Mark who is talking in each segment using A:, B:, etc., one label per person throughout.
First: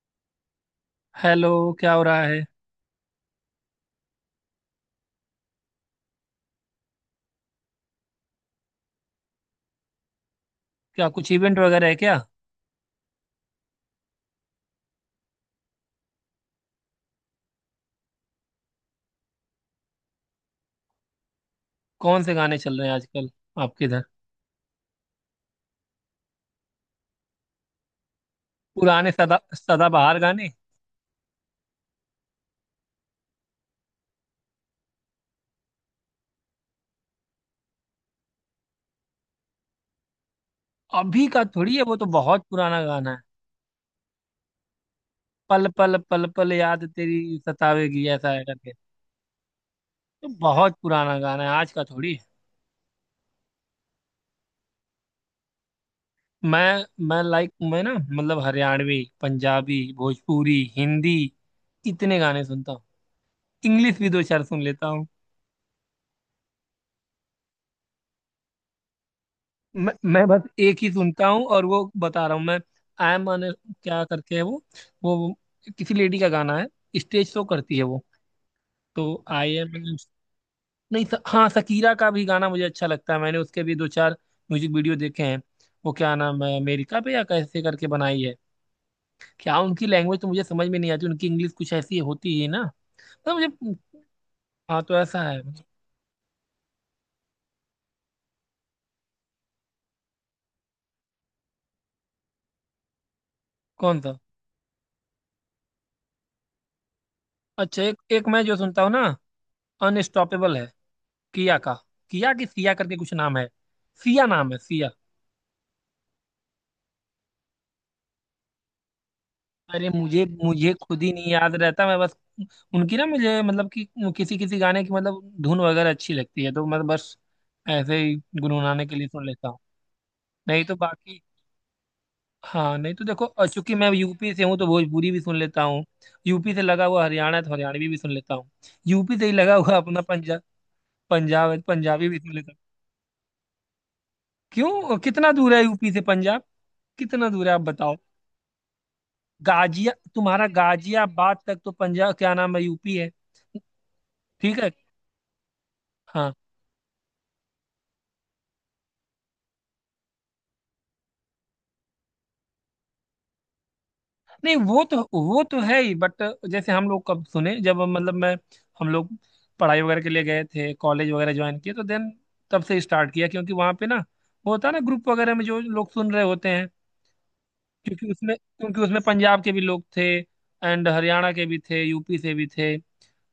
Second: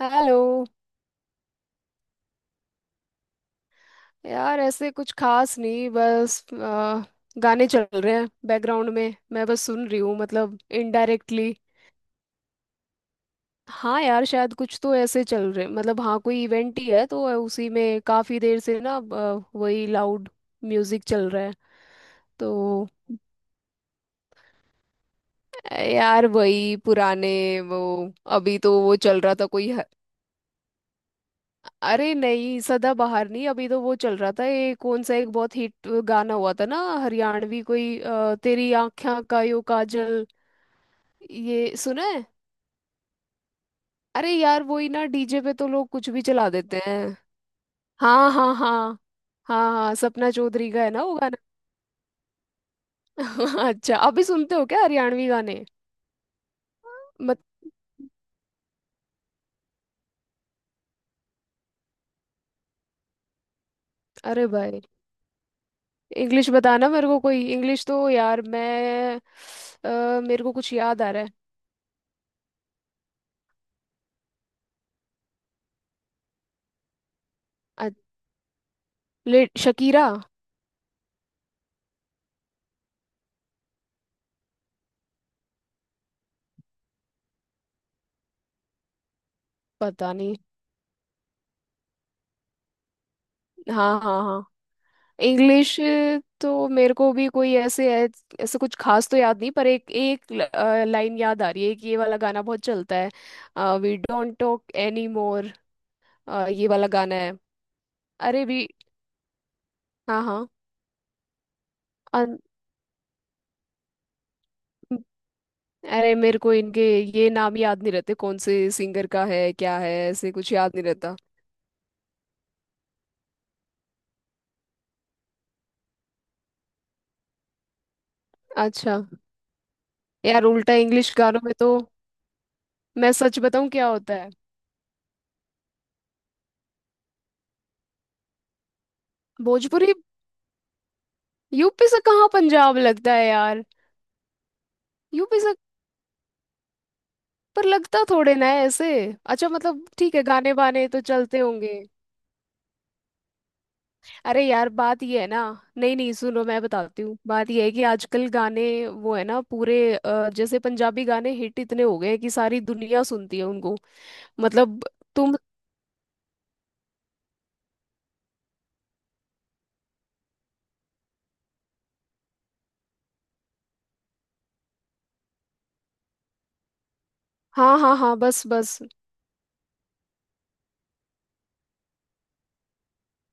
A: Hello.
B: Hello. क्या हो रहा है।
A: यार ऐसे कुछ खास नहीं, बस गाने चल रहे हैं बैकग्राउंड में, मैं बस सुन रही हूँ मतलब
B: क्या कुछ
A: इनडायरेक्टली।
B: इवेंट वगैरह है क्या।
A: हाँ यार शायद कुछ तो ऐसे चल रहे, मतलब हाँ कोई इवेंट ही है, तो उसी में काफी देर से ना वही लाउड म्यूजिक चल रहा है।
B: कौन से गाने चल रहे
A: तो
B: हैं आजकल आपके इधर।
A: यार वही पुराने वो, अभी तो वो
B: पुराने
A: चल रहा
B: सदा
A: था कोई।
B: सदाबहार गाने।
A: अरे नहीं, सदाबहार नहीं, अभी तो वो चल रहा था, ये कौन सा एक बहुत हिट गाना हुआ था ना हरियाणवी कोई तेरी आँखें का यो काजल।
B: अभी का थोड़ी
A: ये
B: है, वो
A: सुना
B: तो
A: है?
B: बहुत पुराना गाना है।
A: अरे यार वही ना, डीजे पे
B: पल
A: तो लोग
B: पल
A: कुछ भी
B: पल
A: चला
B: पल
A: देते
B: याद
A: हैं।
B: तेरी सतावेगी
A: हाँ
B: ऐसा है
A: हाँ हाँ।
B: करके।
A: हाँ हाँ,
B: तो
A: सपना चौधरी
B: बहुत
A: का है ना वो
B: पुराना
A: गाना।
B: गाना है, आज का थोड़ी है।
A: अच्छा, अभी सुनते हो क्या हरियाणवी गाने?
B: मैं
A: मत।
B: लाइक मैं, ना मतलब हरियाणवी, पंजाबी, भोजपुरी, हिंदी इतने गाने सुनता हूँ। इंग्लिश भी दो चार
A: अरे
B: सुन
A: भाई,
B: लेता।
A: इंग्लिश बताना मेरे को कोई। इंग्लिश तो यार मैं,
B: मैं मैं
A: मेरे
B: बस
A: को कुछ
B: एक ही
A: याद आ रहा
B: सुनता
A: है।
B: हूँ और वो बता रहा हूँ मैं। आई एम अन। क्या करके है वो। वो किसी लेडी का गाना है। स्टेज शो करती है
A: अ,
B: वो। तो आई एम।
A: शकीरा।
B: नहीं हाँ, शकीरा का भी गाना मुझे अच्छा लगता है, मैंने उसके भी दो चार म्यूजिक वीडियो देखे हैं। वो क्या नाम है, अमेरिका पे या कैसे करके बनाई है। क्या उनकी
A: पता
B: लैंग्वेज तो
A: नहीं।
B: मुझे समझ में नहीं आती, उनकी इंग्लिश कुछ ऐसी होती है ना। तो मुझे।
A: हाँ हाँ हाँ।
B: हाँ, तो ऐसा है।
A: इंग्लिश। तो मेरे को भी कोई ऐसे ऐसे कुछ खास तो याद नहीं, पर एक एक लाइन याद आ रही है कि ये वाला गाना बहुत चलता है, वी
B: कौन सा।
A: Don't talk any more. ये वाला गाना है।
B: अच्छा, एक एक मैं
A: अरे
B: जो
A: भी।
B: सुनता हूँ ना।
A: हाँ हाँ।
B: अनस्टॉपेबल है। किया का। किया
A: अन-
B: कि सिया करके कुछ नाम है। सिया नाम है सिया।
A: अरे मेरे को इनके ये नाम याद नहीं रहते, कौन से सिंगर का है क्या
B: अरे
A: है,
B: मुझे
A: ऐसे कुछ
B: मुझे
A: याद नहीं
B: खुद ही
A: रहता।
B: नहीं याद रहता, मैं बस। उनकी, ना मुझे मतलब कि किसी किसी गाने की मतलब धुन वगैरह अच्छी लगती है तो मैं बस ऐसे ही गुनगुनाने के
A: अच्छा।
B: लिए सुन लेता हूँ।
A: यार
B: नहीं
A: उल्टा
B: तो
A: इंग्लिश
B: बाकी।
A: गानों में तो,
B: हाँ नहीं तो
A: मैं
B: देखो,
A: सच
B: और
A: बताऊं
B: चूंकि
A: क्या
B: मैं
A: होता है।
B: यूपी से हूँ तो भोजपुरी भी सुन लेता हूँ। यूपी से लगा हुआ हरियाणा है तो हरियाणवी भी सुन लेता हूँ। यूपी से ही लगा हुआ
A: भोजपुरी।
B: अपना पंजाब। पंजाब है तो
A: यूपी से
B: पंजाबी भी
A: कहाँ
B: सुन लेता हूँ।
A: पंजाब लगता है यार?
B: क्यों, कितना
A: यूपी
B: दूर
A: से?
B: है यूपी से पंजाब। कितना दूर है आप
A: पर
B: बताओ।
A: लगता थोड़े ना है ऐसे। अच्छा मतलब
B: गाजिया
A: ठीक है
B: तुम्हारा
A: गाने वाने तो
B: गाजियाबाद
A: चलते
B: तक तो
A: होंगे।
B: पंजाब, क्या नाम है, यूपी है।
A: अरे
B: ठीक
A: यार
B: है।
A: बात ये है ना। नहीं नहीं
B: हाँ
A: सुनो, मैं बताती हूँ, बात ये है कि आजकल गाने वो है ना पूरे जैसे पंजाबी गाने हिट इतने हो गए हैं कि सारी दुनिया सुनती है उनको।
B: नहीं,
A: मतलब।
B: वो तो
A: तुम।
B: वो तो है ही, बट जैसे हम लोग कब सुने, जब मतलब मैं हम लोग पढ़ाई वगैरह के लिए गए थे, कॉलेज वगैरह ज्वाइन किए, तो देन तब से स्टार्ट किया, क्योंकि वहाँ पे ना वो होता है ना ग्रुप वगैरह में जो लोग सुन रहे होते हैं।
A: हाँ हाँ
B: क्योंकि
A: हाँ,
B: उसमें
A: बस बस।
B: क्योंकि उसमें पंजाब के भी लोग थे, एंड हरियाणा के भी थे, यूपी से भी थे।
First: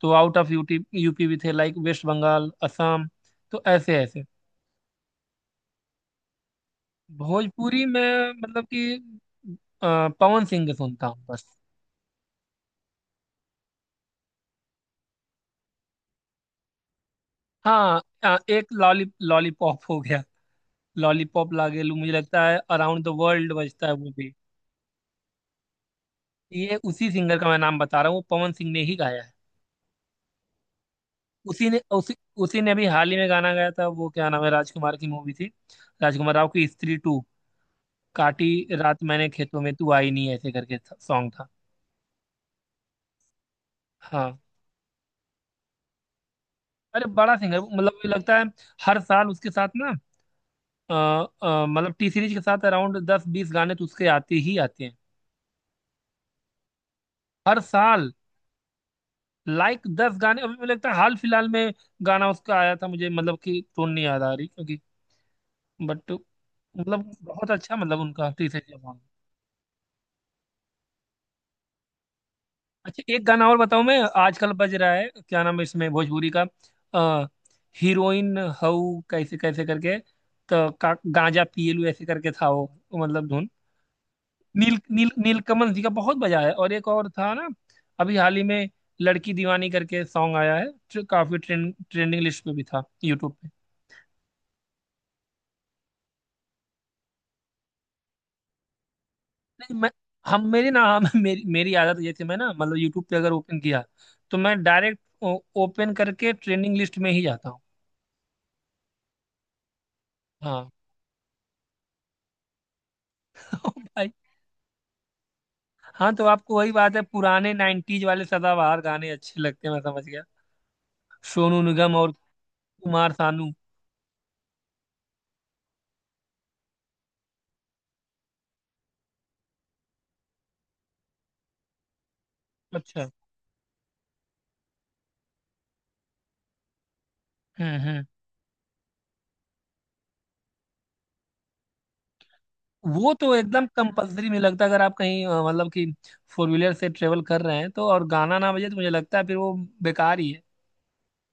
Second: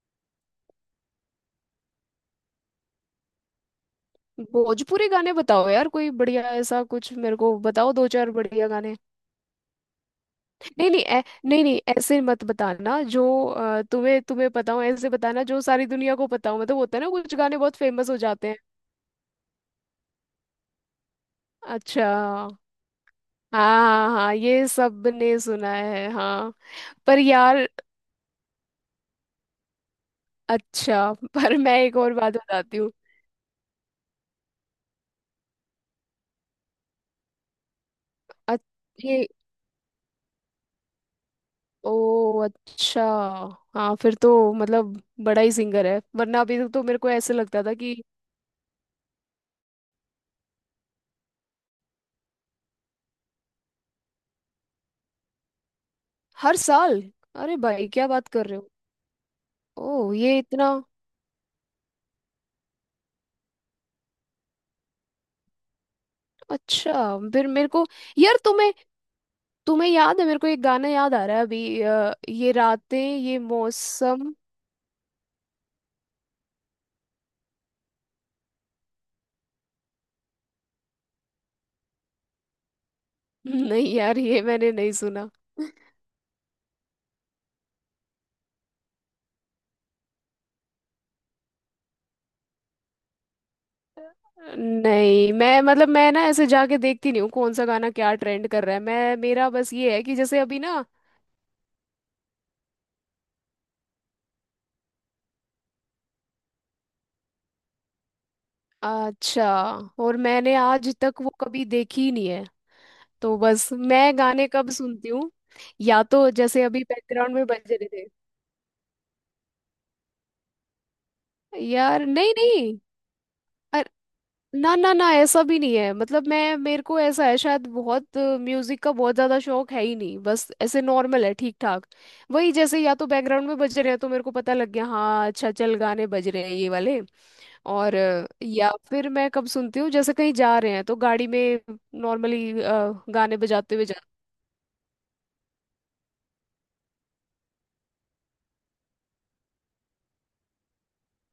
B: तो आउट ऑफ यूटी यूपी भी थे, लाइक वेस्ट बंगाल, असम। तो ऐसे ऐसे।
A: भोजपुरी गाने बताओ यार, कोई बढ़िया ऐसा कुछ मेरे को
B: भोजपुरी
A: बताओ, दो
B: में
A: चार
B: मतलब
A: बढ़िया
B: कि
A: गाने।
B: पवन सिंह के
A: नहीं नहीं
B: सुनता हूँ बस।
A: नहीं नहीं ऐसे मत बताना जो तुम्हें तुम्हें पता हो, ऐसे बताना जो सारी दुनिया को पता हो। मतलब होता है ना कुछ गाने बहुत
B: हाँ,
A: फेमस हो जाते हैं।
B: एक लॉलीपॉप हो गया। लॉलीपॉप लागे लू,
A: अच्छा।
B: मुझे लगता है अराउंड द वर्ल्ड
A: हाँ
B: बजता है
A: हाँ
B: वो भी।
A: हाँ, ये सब ने सुना है हाँ।
B: ये उसी
A: पर
B: सिंगर का मैं
A: यार।
B: नाम बता रहा हूँ, वो पवन सिंह ने ही गाया है।
A: अच्छा पर
B: उसी
A: मैं
B: ने
A: एक और
B: उसी
A: बात
B: उसी ने
A: बताती
B: अभी
A: हूँ।
B: हाल ही में गाना गाया था, वो क्या नाम है, राजकुमार की मूवी थी। राजकुमार राव की स्त्री टू।
A: अ-
B: काटी रात
A: ये।
B: मैंने खेतों में तू आई नहीं, ऐसे करके सॉन्ग था।
A: ओ अच्छा। हाँ, फिर तो
B: हाँ,
A: मतलब बड़ा ही सिंगर है, वरना अभी तक तो मेरे
B: अरे
A: को ऐसे
B: बड़ा सिंगर
A: लगता था
B: मतलब,
A: कि।
B: मुझे लगता है हर साल उसके साथ ना मतलब टी सीरीज के साथ अराउंड दस बीस गाने तो उसके आते ही आते हैं।
A: हर साल। अरे
B: हर
A: भाई क्या
B: साल
A: बात कर रहे हो।
B: लाइक
A: ओ
B: दस
A: ये
B: गाने। अभी
A: इतना।
B: मुझे लगता है हाल फिलहाल में गाना उसका आया था, मुझे मतलब कि टोन नहीं याद आ रही, क्योंकि बट मतलब
A: अच्छा। फिर
B: बहुत
A: मेरे
B: अच्छा
A: को।
B: मतलब उनका
A: यार
B: टी सीरीज
A: तुम्हें
B: का गाना।
A: तुम्हें याद है, मेरे को एक गाना याद आ रहा है अभी ये रातें
B: अच्छा एक
A: ये
B: गाना और बताऊं, मैं
A: मौसम।
B: आजकल बज रहा है, क्या नाम है इसमें भोजपुरी का। आ, हीरोइन हऊ कैसे कैसे करके, तो गांजा पिएलू ऐसे करके था वो। मतलब धुन।
A: नहीं यार ये मैंने
B: नील
A: नहीं
B: नील
A: सुना।
B: नीलकमल जी का बहुत बजा है, और एक और था ना अभी हाल ही में, लड़की दीवानी करके सॉन्ग आया है, जो काफी ट्रेंडिंग लिस्ट पे भी था यूट्यूब पे।
A: नहीं मैं मतलब मैं ना ऐसे जाके देखती नहीं हूँ कौन सा गाना क्या ट्रेंड कर रहा है, मैं मेरा बस
B: नहीं, मैं
A: ये है कि जैसे
B: हम
A: अभी
B: मेरी ना
A: ना।
B: हम मेरी मेरी आदत ये थी, मैं ना मतलब यूट्यूब पे अगर ओपन किया तो मैं डायरेक्ट ओपन करके ट्रेंडिंग लिस्ट में ही जाता हूँ।
A: अच्छा। और मैंने
B: हाँ
A: आज तक वो कभी देखी ही नहीं है। तो बस
B: तो भाई।
A: मैं गाने कब सुनती हूँ, या
B: हाँ तो
A: तो
B: आपको
A: जैसे
B: वही
A: अभी
B: बात है,
A: बैकग्राउंड में
B: पुराने
A: बज रहे
B: 90s
A: थे।
B: वाले सदाबहार गाने अच्छे लगते हैं, मैं समझ गया। सोनू निगम
A: यार
B: और
A: नहीं नहीं।
B: कुमार सानू।
A: ना ना ना ऐसा भी नहीं है, मतलब मैं मेरे को ऐसा है शायद बहुत म्यूजिक का बहुत ज्यादा शौक है ही नहीं, बस ऐसे नॉर्मल है ठीक ठाक। वही जैसे या तो
B: अच्छा।
A: बैकग्राउंड में बज रहे हैं तो मेरे को पता लग गया हाँ अच्छा, चल गाने बज रहे हैं ये वाले। और
B: हम्म।
A: या फिर मैं कब सुनती हूँ, जैसे कहीं जा रहे हैं तो गाड़ी में नॉर्मली
B: वो तो
A: गाने
B: एकदम
A: बजाते हुए जा।
B: कंपलसरी, मुझे लगता है अगर आप कहीं मतलब कि फोर व्हीलर से ट्रेवल कर रहे हैं तो, और गाना ना बजे तो मुझे लगता है फिर वो बेकार ही है।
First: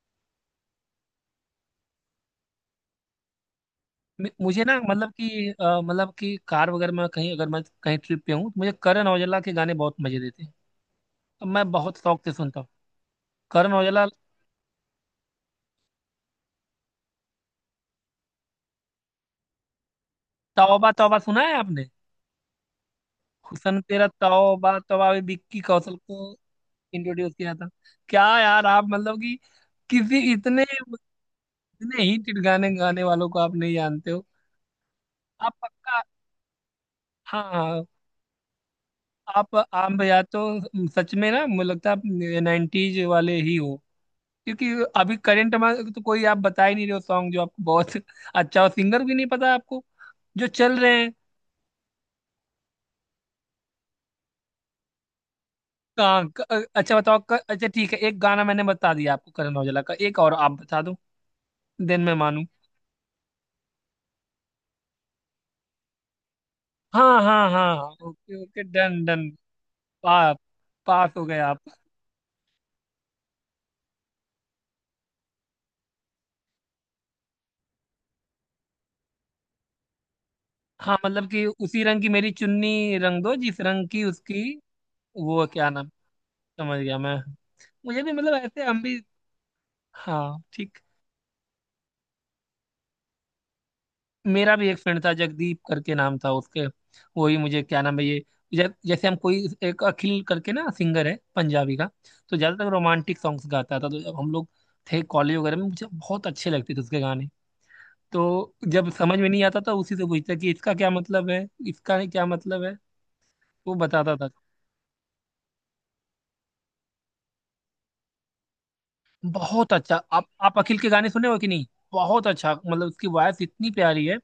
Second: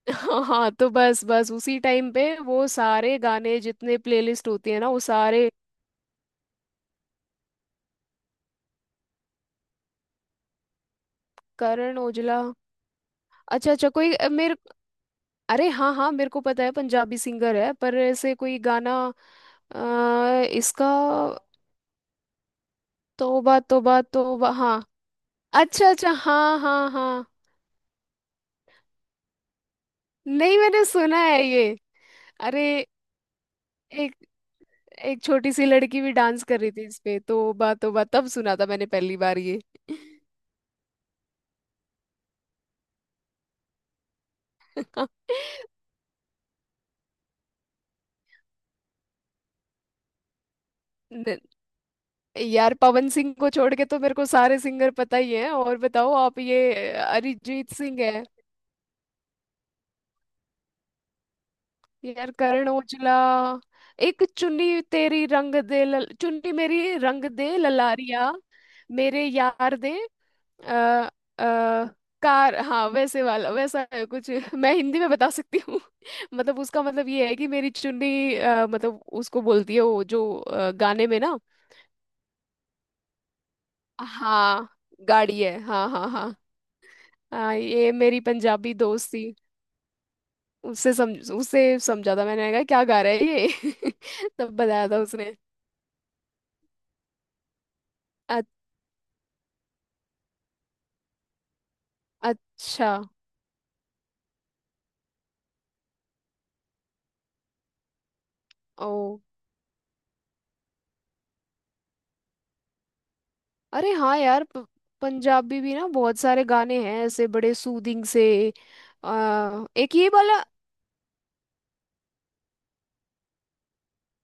A: हाँ हाँ, तो बस बस उसी टाइम पे वो सारे गाने जितने प्लेलिस्ट
B: मुझे
A: होती
B: ना
A: है ना, वो
B: मतलब कि
A: सारे।
B: मतलब कि कार वगैरह में कहीं, अगर मैं कहीं ट्रिप पे हूँ तो मुझे करण औजला के गाने बहुत मजे देते हैं। तो मैं बहुत
A: करण
B: शौक से
A: ओजला।
B: सुनता हूँ।
A: अच्छा
B: करण
A: अच्छा,
B: औजला।
A: कोई मेरे। अरे हाँ हाँ मेरे को पता है पंजाबी सिंगर है, पर ऐसे कोई गाना इसका।
B: तौबा तौबा सुना है आपने।
A: तौबा
B: हुसन
A: तौबा,
B: तेरा
A: तौबा
B: तौबा
A: हाँ।
B: तौबा भी विक्की
A: अच्छा
B: कौशल
A: अच्छा
B: को
A: हाँ हाँ हाँ।
B: इंट्रोड्यूस किया था। क्या यार, आप मतलब कि किसी
A: नहीं
B: इतने,
A: मैंने सुना है ये।
B: इतने ही
A: अरे
B: गाने गाने वालों को आप नहीं जानते
A: एक।
B: हो।
A: एक छोटी
B: आप
A: सी लड़की
B: पक्का।
A: भी डांस कर रही थी इस पे तौबा
B: हाँ,
A: तौबा, तब सुना था मैंने पहली बार
B: आप
A: ये।
B: आप या तो सच में, ना मुझे लगता है आप नाइन्टीज वाले ही हो, क्योंकि अभी करंट में तो कोई आप बता ही नहीं रहे हो सॉन्ग जो आपको बहुत अच्छा हो, सिंगर भी नहीं पता आपको जो चल रहे हैं।
A: न- यार पवन सिंह को छोड़ के तो मेरे को सारे सिंगर पता ही हैं। और बताओ
B: कहाँ
A: आप ये
B: अच्छा बताओ, अच्छा
A: अरिजीत
B: ठीक है,
A: सिंह
B: एक
A: है।
B: गाना मैंने बता दिया आपको करण औजला का, एक और आप बता दो, देन मैं
A: यार
B: मानू।
A: करण ओजला। एक चुन्नी तेरी रंग दे चुन्नी मेरी
B: हाँ
A: रंग
B: हाँ
A: दे
B: हाँ।
A: ललारिया।
B: ओके ओके डन
A: मेरे
B: डन।
A: यार दे।
B: पा,
A: आ,
B: पास हो गए आप।
A: कार हाँ, वैसे वाला वैसा है कुछ। मैं हिंदी में बता सकती हूँ। मतलब उसका मतलब ये है कि मेरी चुन्नी मतलब उसको बोलती है वो जो
B: हाँ
A: गाने में
B: मतलब
A: ना।
B: कि उसी रंग की मेरी चुन्नी रंग दो जिस रंग की उसकी।
A: हाँ गाड़ी
B: वो
A: है
B: क्या नाम,
A: हाँ हाँ हाँ।
B: समझ गया मैं।
A: हाँ ये
B: मुझे भी
A: मेरी
B: मतलब ऐसे
A: पंजाबी
B: हम भी।
A: दोस्त थी।
B: हाँ ठीक।
A: उससे समझा था, मैंने कहा क्या गा रहा है ये, तब
B: मेरा भी एक
A: बताया था
B: फ्रेंड था,
A: उसने।
B: जगदीप करके नाम था उसके। वो ही मुझे, क्या नाम है ये, जैसे हम कोई एक अखिल करके ना सिंगर है पंजाबी का। तो ज्यादातर
A: अच्छा।
B: रोमांटिक सॉन्ग्स गाता था, तो जब हम लोग थे कॉलेज वगैरह में, मुझे बहुत अच्छे लगते थे उसके गाने। तो जब
A: ओ।
B: समझ में नहीं आता था, उसी से पूछता कि इसका क्या मतलब है, इसका क्या मतलब है। वो
A: अरे
B: बताता
A: हाँ
B: था।
A: यार पंजाबी भी ना बहुत सारे गाने हैं ऐसे बड़े सूदिंग से।
B: बहुत
A: एक
B: अच्छा,
A: ये
B: आप
A: वाला।
B: आप अखिल के गाने सुने हो कि नहीं। बहुत अच्छा मतलब, उसकी वॉयस इतनी प्यारी है।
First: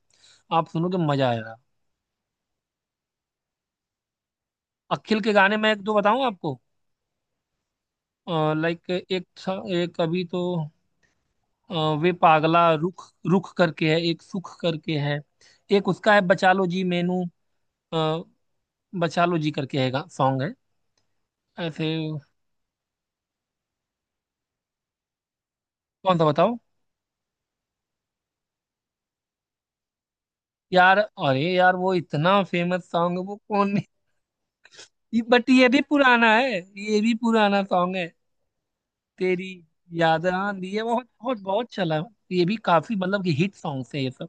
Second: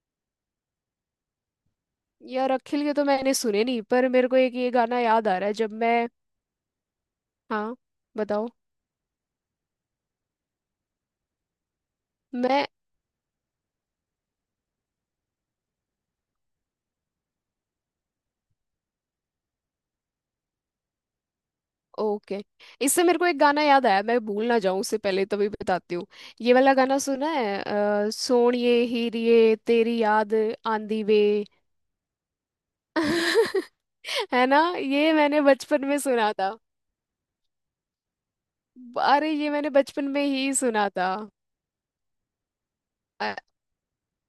B: आप सुनोगे, मजा आएगा।
A: यार अखिल के तो मैंने सुने नहीं, पर मेरे को एक ये गाना
B: अखिल
A: याद
B: के
A: आ रहा है
B: गाने मैं
A: जब
B: एक दो
A: मैं।
B: बताऊं आपको।
A: हाँ बताओ।
B: लाइक एक था, एक अभी तो अ, वे
A: मैं।
B: पागला रुख रुख करके है, एक सुख करके है। एक उसका है बचा लो जी मैनू, अ, बचा लो जी करके है सॉन्ग है ऐसे।
A: ओके। इससे मेरे को एक गाना याद आया, मैं भूल ना जाऊं उससे पहले तभी बताती हूँ।
B: कौन सा
A: ये
B: बताओ।
A: वाला गाना सुना है? सोणिए हीरिए तेरी याद
B: यार
A: आंदी वे।
B: अरे यार वो इतना फेमस सॉन्ग है, वो कौन।
A: है ना, ये मैंने
B: बट ये भी
A: बचपन में
B: पुराना
A: सुना था।
B: है, ये भी पुराना सॉन्ग है।
A: अरे
B: तेरी
A: ये मैंने बचपन में
B: याद
A: ही
B: आंधी है,
A: सुना
B: बहुत
A: था।
B: बहुत बहुत चला। ये भी काफी मतलब कि
A: अ-
B: हिट सॉन्ग है ये सब।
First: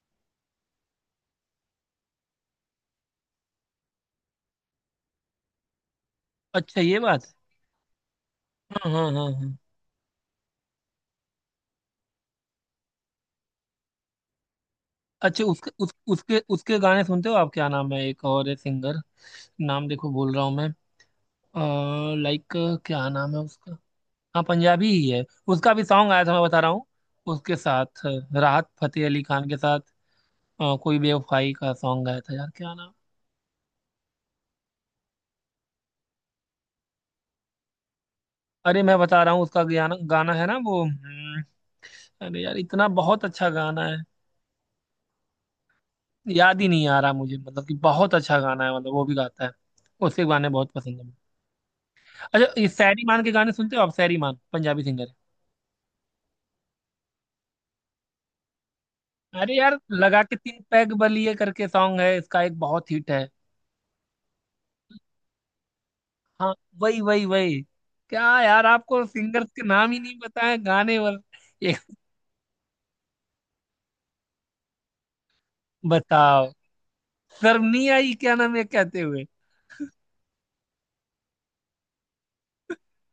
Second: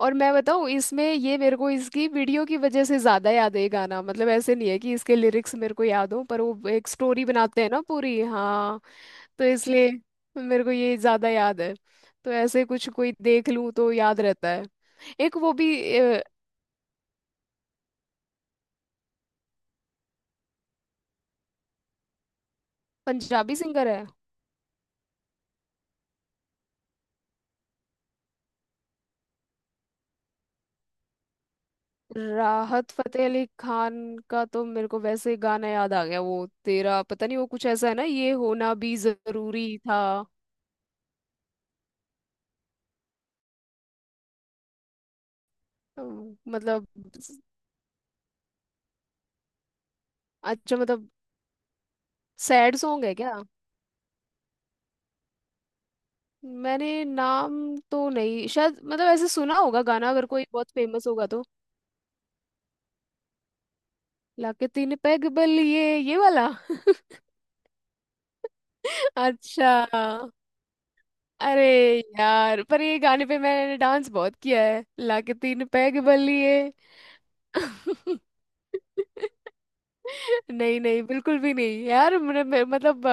A: और मैं बताऊं इसमें, ये मेरे को इसकी वीडियो की वजह से ज्यादा याद है ये गाना, मतलब ऐसे नहीं है कि इसके लिरिक्स मेरे को याद हो, पर वो
B: अच्छा
A: एक
B: ये बात
A: स्टोरी
B: है।
A: बनाते हैं ना पूरी हाँ।
B: हाँ हाँ हाँ
A: तो
B: हाँ।
A: इसलिए मेरे को ये ज्यादा याद है। तो ऐसे कुछ कोई देख लूं तो याद रहता है। एक
B: अच्छा
A: वो
B: उसके उस,
A: भी
B: उसके उसके गाने सुनते हो आप, क्या नाम है, एक और है सिंगर। नाम देखो बोल रहा हूँ मैं। लाइक, क्या नाम है
A: पंजाबी
B: उसका।
A: सिंगर है।
B: हाँ पंजाबी ही है। उसका भी सॉन्ग आया था, मैं बता रहा हूँ उसके साथ राहत फतेह अली खान के साथ कोई बेवफाई का सॉन्ग आया था, यार क्या
A: राहत
B: नाम।
A: फतेह अली खान का तो मेरे को वैसे गाना याद आ गया, वो तेरा पता नहीं वो कुछ ऐसा है ना ये होना
B: अरे
A: भी
B: मैं बता रहा हूँ उसका
A: जरूरी
B: गाना
A: था।
B: गाना है ना वो, हम्म। अरे यार इतना बहुत अच्छा गाना है। याद ही नहीं
A: मतलब।
B: आ रहा मुझे, मतलब कि बहुत अच्छा गाना है, मतलब वो भी गाता है। उसके गाने बहुत
A: अच्छा
B: पसंद
A: मतलब
B: है। अच्छा, ये
A: सैड
B: सैरी
A: सॉन्ग है
B: मान के
A: क्या?
B: गाने सुनते हो आप, सैरी मान पंजाबी सिंगर है।
A: मैंने नाम तो नहीं, शायद मतलब ऐसे
B: अरे
A: सुना
B: यार
A: होगा गाना
B: लगा
A: अगर
B: के
A: कोई
B: तीन
A: बहुत
B: पैग
A: फेमस होगा
B: बलिए
A: तो।
B: करके सॉन्ग है इसका, एक बहुत हिट है।
A: लाके तीन पैग बलिए ये वाला।
B: हाँ, वही वही वही। क्या यार, आपको सिंगर्स के
A: अच्छा।
B: नाम ही नहीं पता है, गाने वाल
A: अरे
B: एक
A: यार पर ये गाने पे मैंने डांस बहुत किया है, लाके तीन पैग
B: बताओ।
A: बल्लिए।
B: शर्म नहीं आई, क्या नाम है, कहते हुए।
A: नहीं नहीं बिल्कुल भी नहीं यार, मेरे, मेरे, मतलब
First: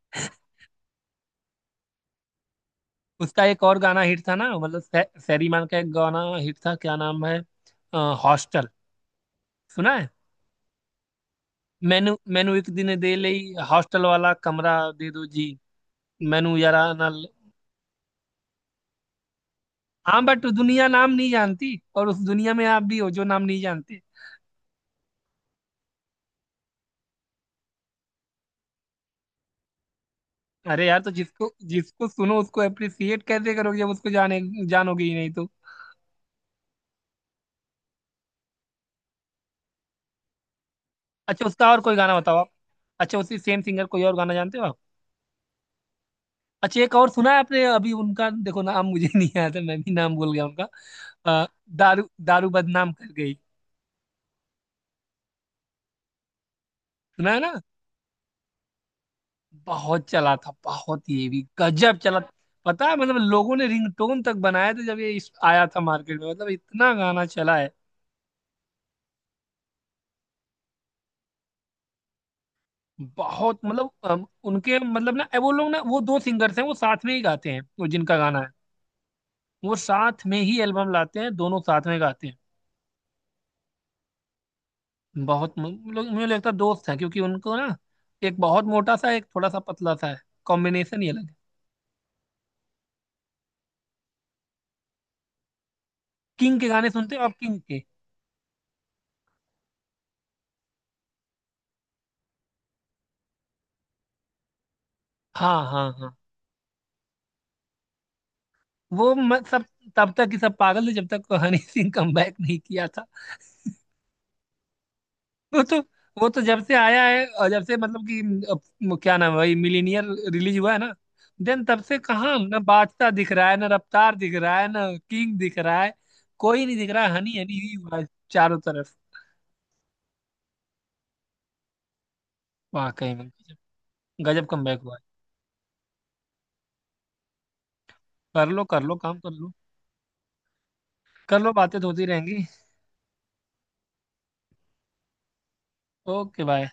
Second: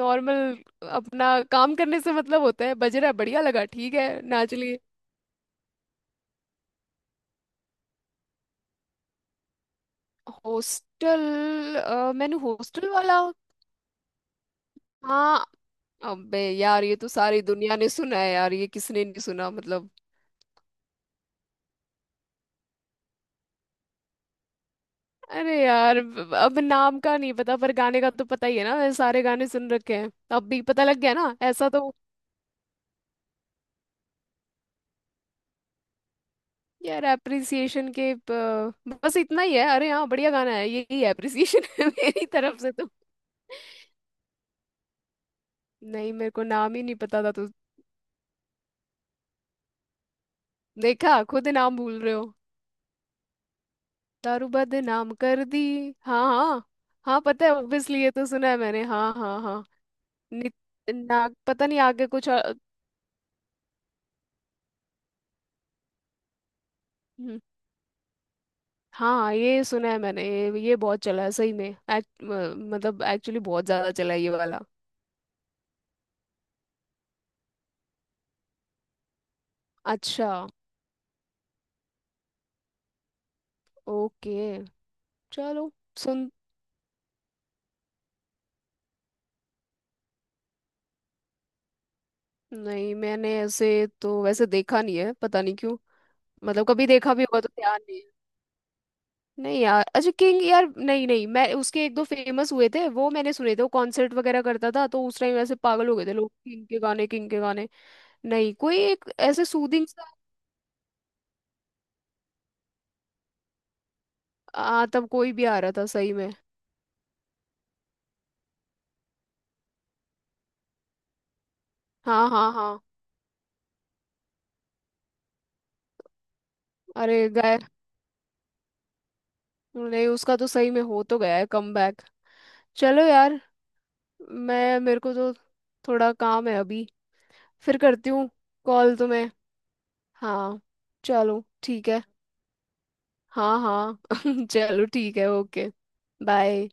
A: नॉर्मल अपना काम करने से मतलब होता है, बज रहा है बढ़िया
B: उसका एक
A: लगा
B: और
A: ठीक
B: गाना
A: है
B: हिट था ना,
A: नाच लिए।
B: मतलब सैरीमान का एक गाना हिट था, क्या नाम है। हॉस्टल सुना है।
A: हॉस्टल
B: मैनू
A: मैंने
B: मैनू एक
A: हॉस्टल
B: दिन दे
A: वाला
B: लई हॉस्टल वाला कमरा दे दो
A: हाँ।
B: जी,
A: अबे
B: मैनू यारा
A: यार ये तो
B: ना।
A: सारी दुनिया ने सुना है यार, ये किसने नहीं सुना मतलब।
B: हाँ बट दुनिया नाम नहीं जानती, और उस दुनिया में आप भी हो जो नाम नहीं जानते।
A: अरे यार अब नाम का नहीं पता, पर गाने का तो पता ही है ना, मैंने सारे गाने सुन रखे हैं, अब भी पता
B: अरे
A: लग
B: यार, तो
A: गया ना
B: जिसको
A: ऐसा तो।
B: जिसको सुनो उसको अप्रिसिएट कैसे करोगे, जब उसको जाने जानोगे ही नहीं तो।
A: यार एप्रिसिएशन के बस इतना ही है, अरे हाँ बढ़िया गाना है, यही
B: अच्छा
A: एप्रिसिएशन
B: उसका और
A: है
B: कोई
A: appreciation।
B: गाना
A: मेरी
B: बताओ आप।
A: तरफ से तो।
B: अच्छा उसी सेम सिंगर कोई और गाना जानते हो आप।
A: नहीं मेरे को नाम
B: अच्छा
A: ही
B: एक
A: नहीं
B: और
A: पता
B: सुना
A: था
B: है
A: तो।
B: आपने, अभी उनका देखो, नाम मुझे नहीं याद है, मैं भी नाम भूल गया उनका।
A: देखा,
B: अ,
A: खुद नाम भूल
B: दारू
A: रहे हो।
B: दारू बदनाम कर गई।
A: दारू बदनाम कर दी हाँ हाँ। हाँ
B: सुना है
A: पता है,
B: ना।
A: ऑब्वियसली ये तो सुना है मैंने हाँ हाँ हाँ।
B: बहुत चला था,
A: नि-
B: बहुत ये
A: ना
B: भी
A: पता नहीं
B: गजब
A: आगे
B: चला।
A: कुछ
B: पता है, मतलब लोगों ने रिंगटोन तक बनाया था जब ये आया था मार्केट में, मतलब इतना गाना चला है।
A: हाँ ये सुना है मैंने, ये बहुत चला है सही में, मतलब एक्चुअली
B: बहुत
A: बहुत
B: मतलब
A: ज्यादा चला है ये वाला।
B: उनके मतलब ना वो लोग, ना वो दो सिंगर्स हैं, वो साथ में ही गाते हैं, वो जिनका गाना है। वो साथ
A: अच्छा।
B: में ही एल्बम लाते हैं, दोनों साथ में गाते
A: ओके।
B: हैं। बहुत
A: चलो।
B: लोग, मुझे
A: सुन।
B: लगता है दोस्त हैं, क्योंकि उनको ना एक बहुत मोटा सा, एक थोड़ा सा पतला सा है। कॉम्बिनेशन ही अलग है।
A: नहीं मैंने ऐसे तो वैसे देखा नहीं है पता नहीं क्यों,
B: किंग
A: मतलब
B: के
A: कभी
B: गाने
A: देखा
B: सुनते हो
A: भी
B: आप,
A: होगा तो
B: किंग
A: ध्यान
B: के।
A: नहीं है। नहीं यार अच्छा, किंग यार नहीं नहीं मैं, उसके एक दो फेमस हुए थे वो मैंने सुने थे, वो कॉन्सर्ट वगैरह करता था तो उस टाइम ऐसे
B: हाँ
A: पागल
B: हाँ
A: हो गए थे
B: हाँ।
A: लोग, किंग के गाने किंग के गाने। नहीं कोई एक
B: वो
A: ऐसे
B: सब
A: सूदिंग सा।
B: तब तक ही सब पागल थे, जब तक हनी सिंह कमबैक नहीं किया था।
A: तब कोई भी आ
B: वो
A: रहा
B: तो
A: था सही
B: वो
A: में।
B: तो जब से आया है, और जब से मतलब कि क्या नाम है भाई, मिलीनियर रिलीज हुआ है ना, देन तब से
A: हाँ
B: कहाँ
A: हाँ
B: ना
A: हाँ।
B: बादशाह दिख रहा है, ना रफ्तार दिख रहा है, ना किंग दिख रहा है। कोई नहीं दिख रहा है,
A: अरे
B: हनी हनी
A: गाय।
B: ही हुआ है चारों तरफ।
A: नहीं उसका तो सही में हो तो गया है कमबैक। चलो
B: वाकई में
A: यार।
B: गजब। गजब
A: मैं
B: कमबैक हुआ
A: मेरे
B: है।
A: को तो थोड़ा काम है अभी, फिर करती हूँ
B: कर लो, कर
A: कॉल
B: लो, काम कर
A: तुम्हें।
B: लो।
A: हाँ।
B: कर
A: चलो
B: लो, बातें तो
A: ठीक है।
B: होती रहेंगी।
A: हाँ हाँ। चलो ठीक है ओके।
B: Okay
A: bye.
B: बाय।